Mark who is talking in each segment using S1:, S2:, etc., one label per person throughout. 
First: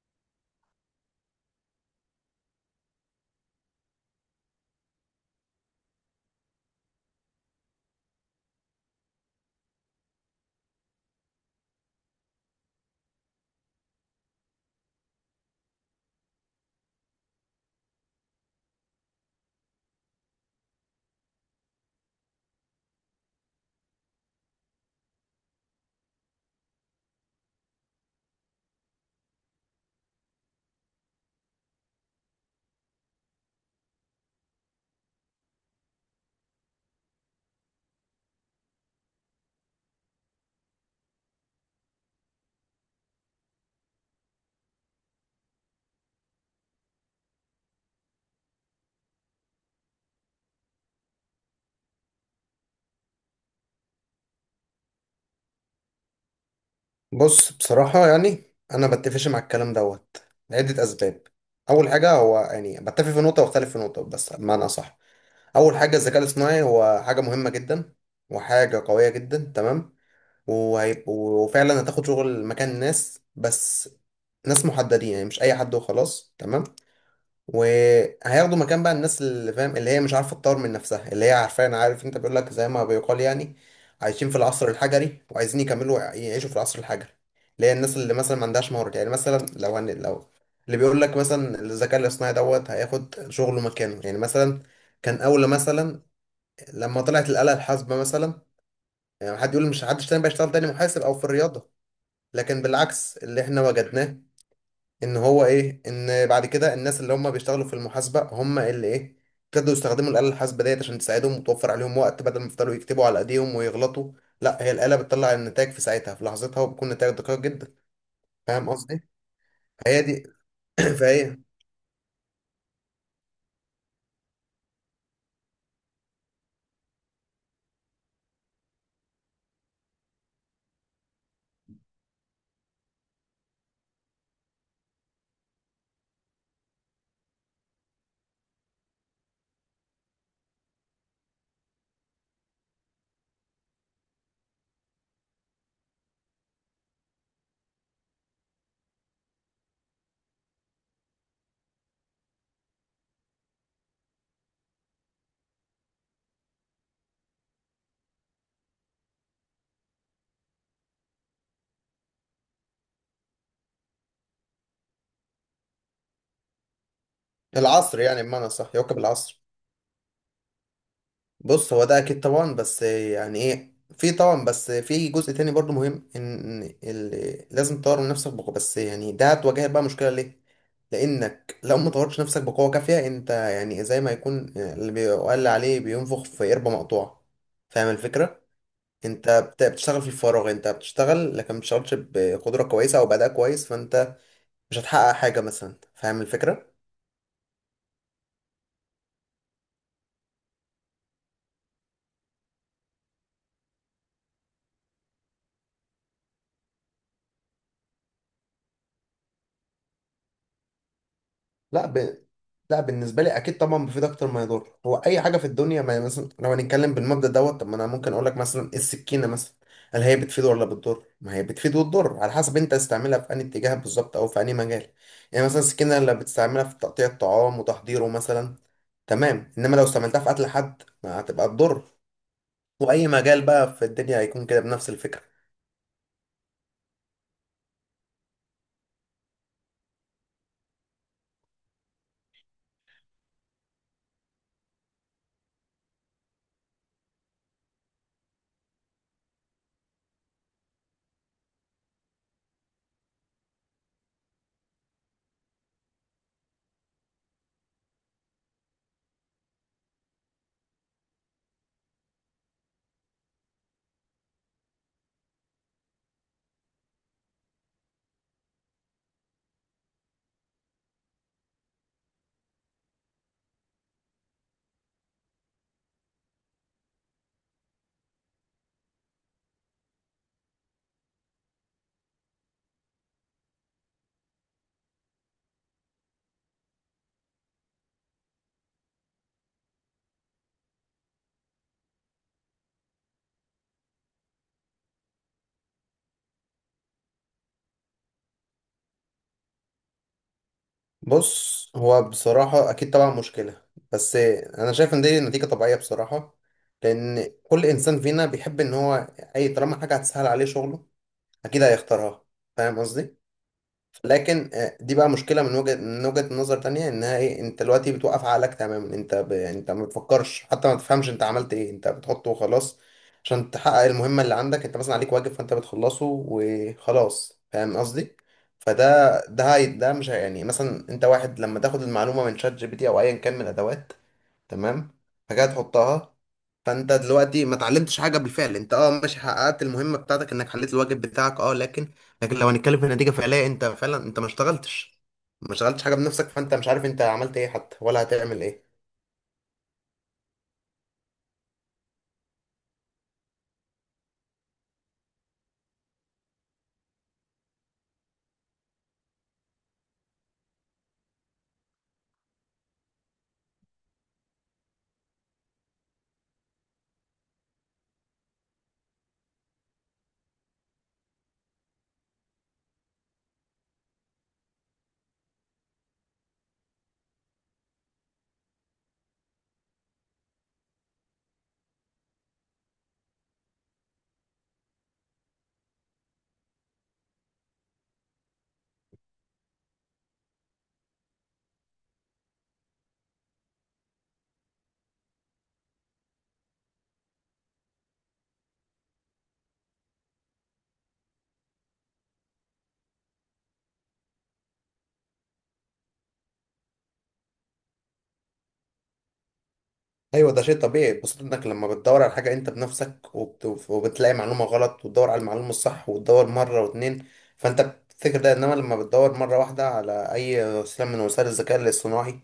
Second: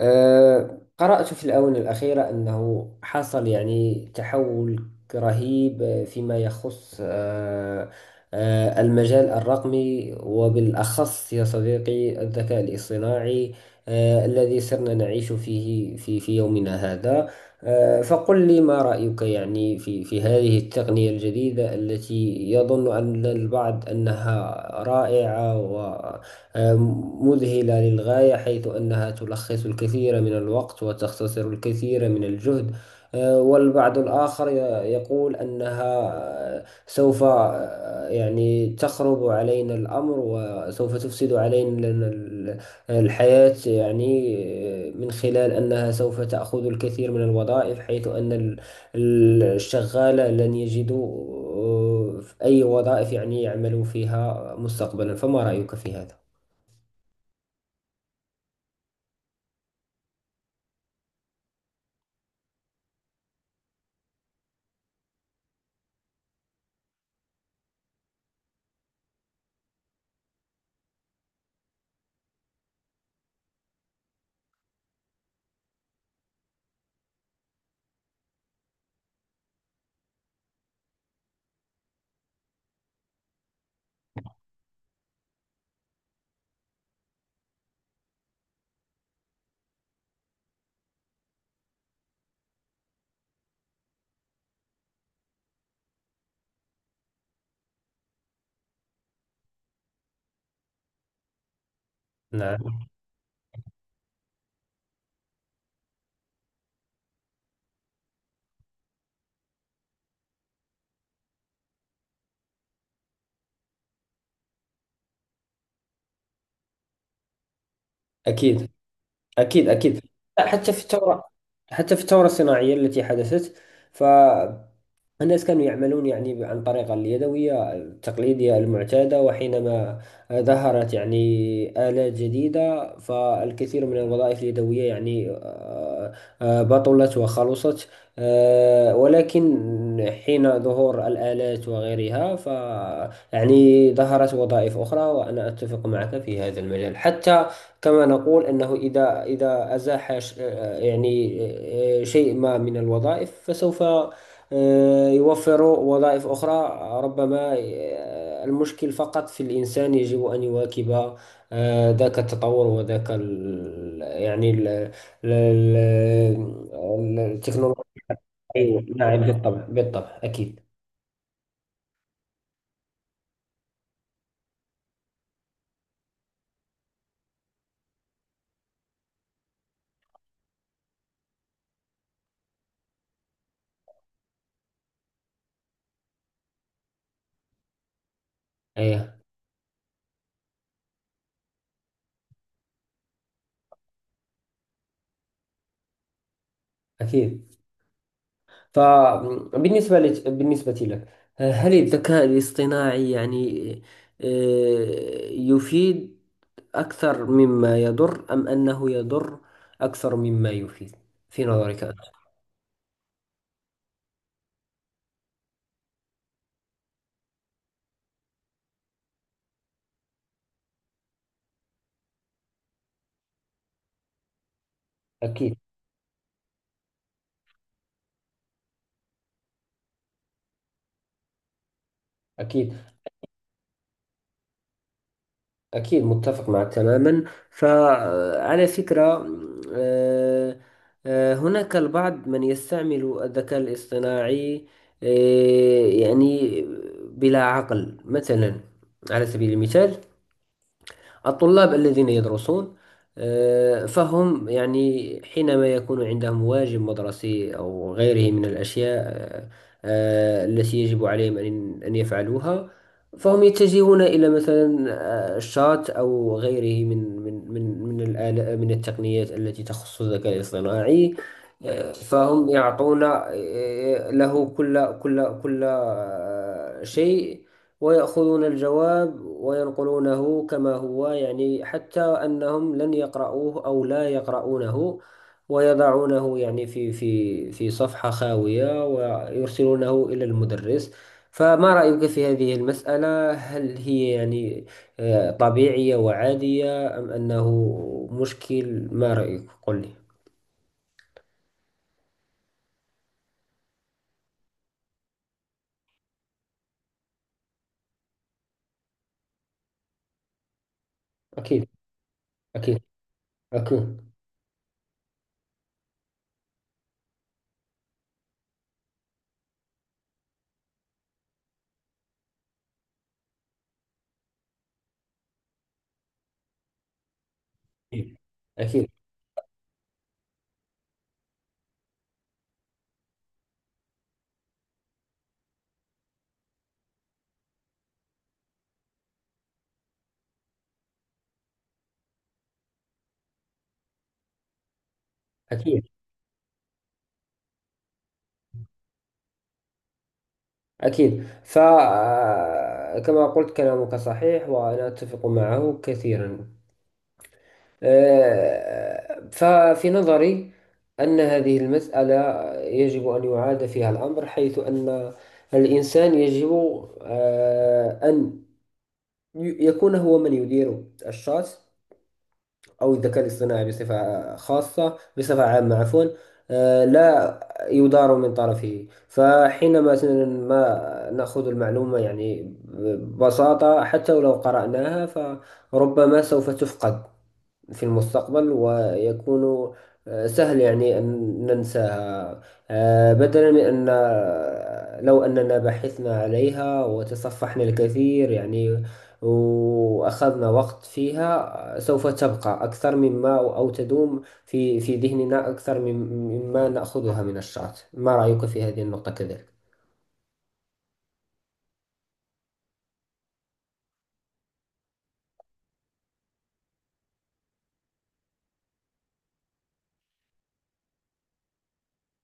S1: قرأت في الآونة الأخيرة أنه حصل يعني تحول رهيب فيما يخص أه، أه، المجال الرقمي وبالأخص يا صديقي الذكاء الاصطناعي، الذي صرنا نعيش فيه في يومنا هذا. فقل لي ما رأيك يعني في هذه التقنية الجديدة التي يظن أن البعض أنها رائعة مذهلة للغاية، حيث أنها تلخص الكثير من الوقت وتختصر الكثير من الجهد. والبعض الآخر يقول أنها سوف يعني تخرب علينا الأمر وسوف تفسد علينا الحياة، يعني من خلال أنها سوف تأخذ الكثير من الوظائف، حيث أن الشغال لن يجدوا أي وظائف يعني يعملوا فيها مستقبلا. فما رأيك في هذا؟
S2: بص، بصراحة يعني أنا بتفقش مع الكلام دوت لعدة أسباب. أول حاجة هو يعني بتفق في نقطة واختلف في نقطة، بس بمعنى أصح أول حاجة الذكاء الاصطناعي هو حاجة مهمة جدا وحاجة قوية جدا. تمام. وفعلا هتاخد شغل مكان ناس، بس ناس محددين يعني مش أي حد وخلاص. تمام. وهياخدوا مكان بقى الناس اللي فاهم اللي هي مش عارفه تطور من نفسها، اللي هي عارفين، عارف انت، بيقول لك زي ما بيقال يعني عايشين في العصر الحجري وعايزين يكملوا يعيشوا في العصر الحجري. اللي هي الناس اللي مثلا ما عندهاش مهارات. يعني مثلا لو اللي بيقول لك مثلا الذكاء الاصطناعي دوت هياخد شغله مكانه. يعني مثلا كان اول مثلا لما طلعت الآلة الحاسبة مثلا، يعني حد يقول مش حدش تاني بقى يشتغل تاني محاسب او في الرياضة. لكن
S1: نعم.
S2: بالعكس اللي احنا وجدناه ان هو ايه، ان بعد كده الناس اللي هم بيشتغلوا في المحاسبه هم اللي ايه ابتدوا يستخدموا الاله الحاسبه ديت عشان تساعدهم وتوفر عليهم وقت، بدل ما يفضلوا يكتبوا على ايديهم ويغلطوا. لا، هي الاله بتطلع النتائج في ساعتها في لحظتها وبيكون نتائج دقيق جدا. فاهم
S1: أكيد.
S2: قصدي؟
S1: أكيد أكيد.
S2: فهي دي
S1: لا، حتى في الثورة،
S2: فهي
S1: حتى في الثورة الصناعية التي حدثت، ف الناس كانوا يعملون يعني عن طريق اليدوية التقليدية المعتادة، وحينما ظهرت يعني آلات جديدة فالكثير من الوظائف اليدوية يعني بطلت وخلصت. ولكن حين ظهور الآلات وغيرها، يعني ظهرت وظائف أخرى، وأنا أتفق معك في هذا المجال. حتى كما نقول أنه إذا أزاح شيء ما من الوظائف فسوف يوفروا وظائف أخرى. ربما المشكل فقط في الإنسان، يجب أن يواكب ذاك التطور وذاك ال يعني ال ال ال- التكنولوجيا.
S2: العصر، يعني بمعنى صح
S1: أيوة.
S2: يواكب
S1: نعم،
S2: العصر.
S1: بالطبع بالطبع أكيد.
S2: بص، هو ده اكيد طبعا، بس يعني ايه، في طبعا بس في جزء تاني برضو مهم ان لازم تطور من نفسك بقوة، بس يعني ده هتواجهك بقى مشكلة ليه. لانك لو ما طورتش نفسك بقوة كافية انت، يعني زي ما يكون اللي بيقال عليه بينفخ في قربة مقطوعة. فاهم الفكرة؟
S1: أيه.
S2: انت بتشتغل في الفراغ، انت بتشتغل لكن ما بتشتغلش بقدرة كويسة او بأداء كويس، فانت مش هتحقق حاجة مثلا. فاهم الفكرة؟
S1: أكيد. بالنسبة لك، هل الذكاء الاصطناعي يعني يفيد أكثر مما يضر، أم أنه يضر أكثر مما يفيد في نظرك
S2: لا
S1: أنت؟
S2: ب... لا بالنسبه لي اكيد طبعا بيفيد اكتر ما يضر. هو اي حاجه في الدنيا، ما مثلا لو هنتكلم بالمبدا دوت، طب ما انا ممكن اقول لك مثلا إيه، السكينه مثلا هل هي بتفيد ولا بتضر؟ ما هي بتفيد وتضر على حسب انت تستعملها في انهي اتجاه بالظبط او في انهي مجال. يعني
S1: أكيد.
S2: مثلا السكينه اللي بتستعملها في تقطيع الطعام وتحضيره مثلا، تمام، انما لو استعملتها في قتل حد ما، هتبقى تضر.
S1: أكيد
S2: واي مجال بقى في الدنيا هيكون كده بنفس الفكره.
S1: أكيد. متفق معك تماما. فعلى فكرة، آه، هناك البعض من يستعمل الذكاء الاصطناعي يعني بلا عقل. مثلا على سبيل المثال، الطلاب الذين يدرسون، فهم يعني حينما يكون عندهم واجب مدرسي أو غيره من الأشياء التي يجب عليهم أن يفعلوها، فهم يتجهون إلى مثلا الشات أو غيره من الآلة، من التقنيات التي تخص الذكاء الاصطناعي. فهم يعطون له كل شيء، ويأخذون الجواب وينقلونه كما هو، يعني حتى أنهم لن يقرأوه أو لا يقرؤونه، ويضعونه يعني في صفحة خاوية ويرسلونه إلى المدرس. فما رأيك في هذه المسألة؟ هل هي يعني طبيعية وعادية، أم أنه مشكل؟ ما رأيك؟ قل لي.
S2: بص، هو بصراحة أكيد طبعا مشكلة، بس أنا شايف إن دي نتيجة طبيعية بصراحة. لأن كل إنسان فينا بيحب إن هو أي طالما حاجة هتسهل عليه شغله أكيد
S1: أكيد.
S2: هيختارها. فاهم
S1: أكيد.
S2: قصدي؟
S1: أكيد
S2: لكن دي بقى مشكله من وجهه نظر تانية، انها ايه، انت دلوقتي بتوقف عقلك تماما. يعني انت ما بتفكرش حتى، ما تفهمش انت عملت ايه، انت بتحطه وخلاص عشان تحقق المهمه اللي عندك. انت مثلا عليك واجب فانت بتخلصه وخلاص. فاهم قصدي؟
S1: أكيد.
S2: فده ده هي... ده مش هي- يعني مثلا انت واحد لما تاخد المعلومه من شات جي بي تي او ايا كان من الادوات، تمام، فجاه تحطها. فانت دلوقتي ما اتعلمتش حاجه بالفعل. انت ماشي حققت المهمه بتاعتك انك حليت الواجب بتاعك، لكن لو هنتكلم في نتيجة فعلية انت فعلا انت ما اشتغلتش،
S1: أكيد.
S2: حاجة بنفسك. فانت مش عارف انت عملت ايه حتى ولا هتعمل ايه.
S1: أكيد. فكما قلت، كلامك صحيح وأنا أتفق معه كثيرا. ففي نظري أن هذه المسألة يجب أن يعاد فيها الأمر، حيث أن الإنسان يجب أن يكون هو من يدير الشخص أو الذكاء الاصطناعي بصفة خاصة، بصفة عامة عفوا، لا يدار من طرفه. فحينما مثلا ما نأخذ المعلومة يعني ببساطة، حتى ولو قرأناها فربما سوف تفقد في المستقبل، ويكون سهل يعني أن ننساها. بدلا من أن لو أننا بحثنا عليها وتصفحنا الكثير يعني وأخذنا وقت فيها، سوف تبقى أكثر مما، أو تدوم في ذهننا أكثر مما نأخذها من الشات. ما رأيك في هذه النقطة كذلك؟
S2: ايوه، ده شيء طبيعي. بخصوص انك لما بتدور على حاجة انت بنفسك وبتلاقي معلومة غلط وتدور على المعلومة الصح وتدور مرة واتنين، فانت بتفتكر ده. انما لما بتدور مرة واحدة على اي وسيلة من وسائل الذكاء الاصطناعي،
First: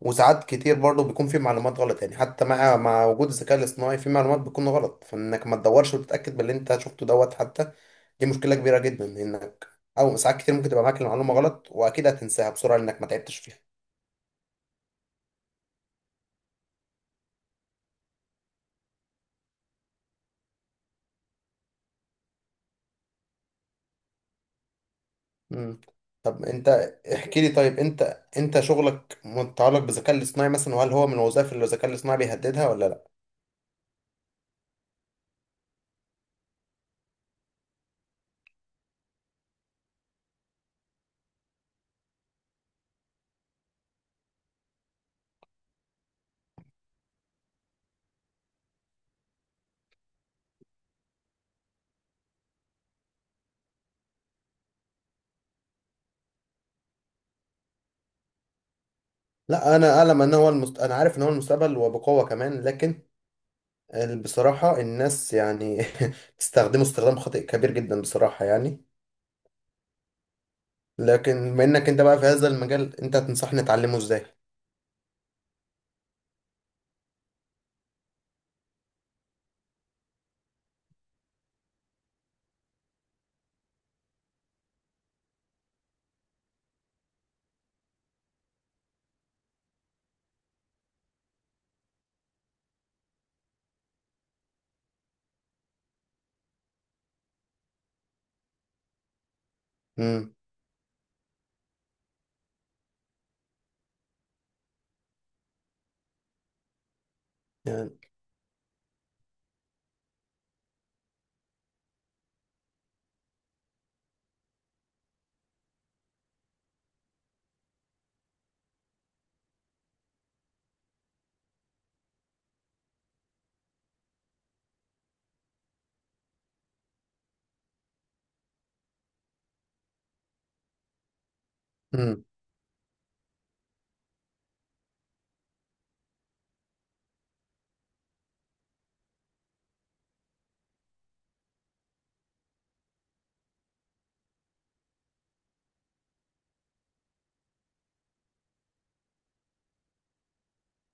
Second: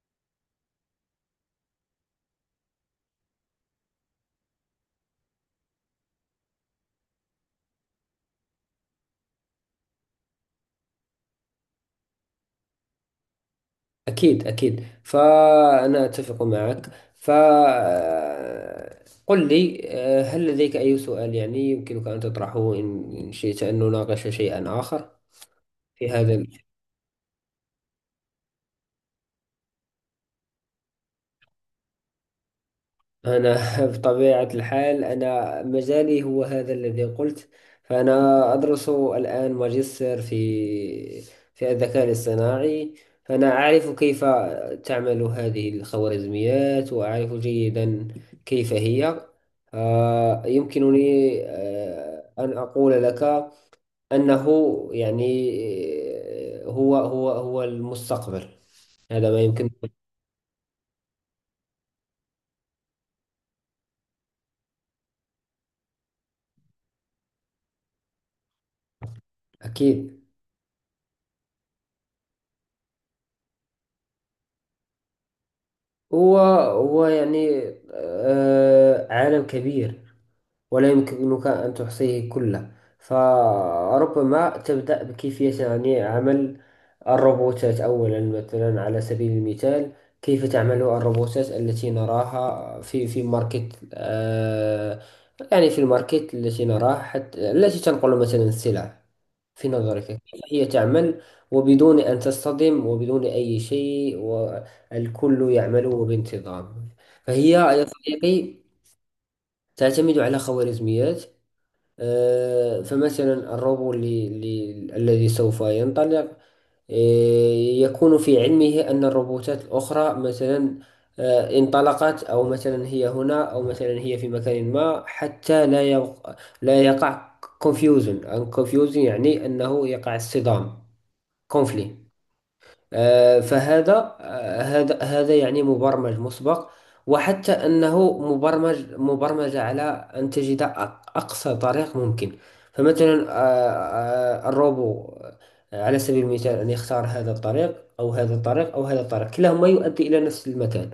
S2: وساعات كتير برضه بيكون في معلومات غلط، يعني حتى مع وجود الذكاء الاصطناعي في معلومات بتكون غلط، فانك ما تدورش وتتأكد باللي انت شفته دوت حتى. دي مشكلة كبيرة جدا، انك او ساعات كتير ممكن تبقى معاك المعلومة غلط واكيد هتنساها بسرعة لانك ما تعبتش فيها.
S1: أكيد أكيد. فأنا أتفق معك. فقل لي، هل لديك أي سؤال يعني يمكنك أن تطرحه، إن شئت أن نناقش شيئا آخر
S2: مم.
S1: في
S2: طب
S1: هذا.
S2: انت احكي لي، طيب انت، انت شغلك متعلق بالذكاء الاصطناعي مثلا، وهل هو من الوظائف اللي الذكاء الاصطناعي بيهددها ولا لا؟
S1: أنا بطبيعة الحال أنا مجالي هو هذا الذي قلت. فأنا أدرس الآن ماجستير في الذكاء الاصطناعي، فأنا أعرف كيف تعمل هذه الخوارزميات، وأعرف جيدا كيف هي. يمكنني أن أقول لك أنه يعني هو المستقبل، هذا ما يمكن.
S2: لا، انا عارف ان هو المستقبل وبقوة كمان. لكن بصراحة الناس يعني بتستخدمه استخدام خاطئ كبير جدا بصراحة يعني.
S1: أكيد.
S2: لكن بما انك انت بقى في هذا المجال، انت تنصحني اتعلمه ازاي؟
S1: هو هو يعني آه عالم كبير، ولا يمكنك أن تحصيه كله. فربما تبدأ بكيفية يعني عمل الروبوتات أولا، مثلا على سبيل المثال، كيف تعمل الروبوتات التي نراها في ماركت، آه يعني في الماركت التي نراها، حتى التي تنقل مثلا السلع. في نظرك كيف
S2: امم.
S1: هي تعمل وبدون أن تصطدم وبدون أي شيء، والكل يعمل بانتظام؟ فهي يا
S2: يعني.
S1: صديقي تعتمد على خوارزميات. فمثلا الروبو اللي الذي سوف ينطلق آه، يكون في علمه أن الروبوتات الأخرى مثلا انطلقت، أو مثلا هي هنا، أو مثلا هي في مكان ما، حتى لا يقع confusion and confusion، يعني أنه يقع اصطدام، conflict.
S2: امم.
S1: فهذا هذا هذا يعني مبرمج مسبق، وحتى أنه مبرمج على أن تجد أقصى طريق ممكن. فمثلا الروبو، على سبيل المثال، أن يختار هذا الطريق أو هذا الطريق أو هذا الطريق، كلاهما يؤدي إلى نفس المكان،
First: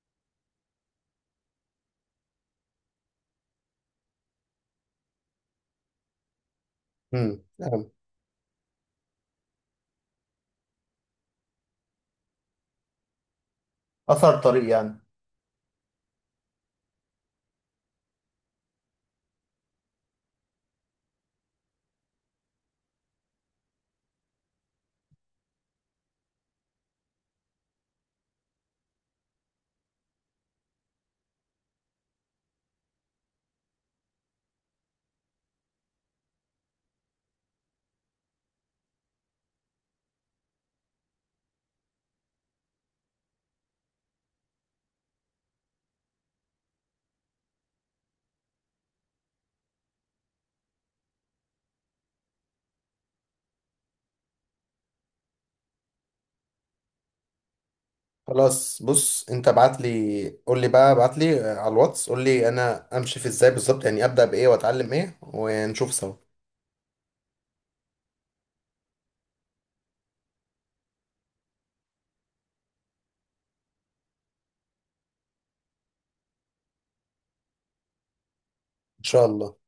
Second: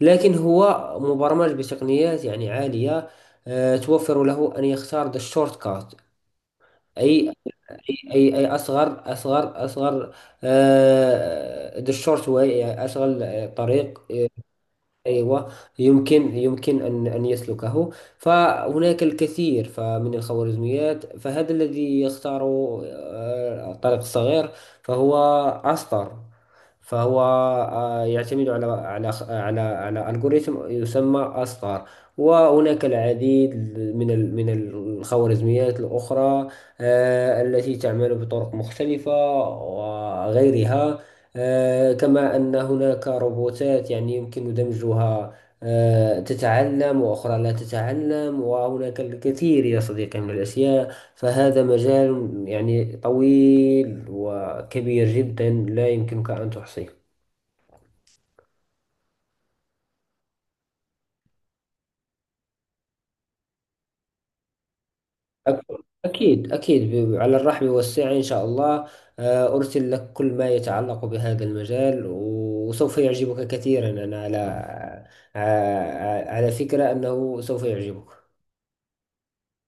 S1: لكن هو مبرمج بتقنيات يعني عالية توفر له أن يختار the shortcut، أي
S2: امم.
S1: اي اصغر اصغر، ذا شورت واي، اشغل طريق
S2: اثر طريق يعني.
S1: ايوه يمكن، يمكن ان يسلكه. فهناك الكثير فمن الخوارزميات، فهذا الذي يختار الطريق الصغير، فهو اصطر، فهو يعتمد على ألغوريثم يسمى أستار. وهناك العديد من من الخوارزميات الأخرى التي تعمل بطرق مختلفة وغيرها. كما أن هناك روبوتات يعني يمكن دمجها، تتعلم وأخرى لا تتعلم، وهناك الكثير يا صديقي من الأشياء. فهذا مجال يعني طويل وكبير جدا، لا يمكنك أن تحصيه.
S2: خلاص، بص، انت ابعت لي، قول لي بقى، ابعت لي على الواتس، قول لي انا امشي في ازاي بالظبط، يعني ابدا بايه واتعلم ايه ونشوف سوا.
S1: أكيد أكيد. على الرحب والسعة إن شاء الله. أرسل لك كل ما يتعلق بهذا المجال وسوف يعجبك كثيرا. أنا على على فكرة أنه سوف يعجبك.
S2: ان شاء الله.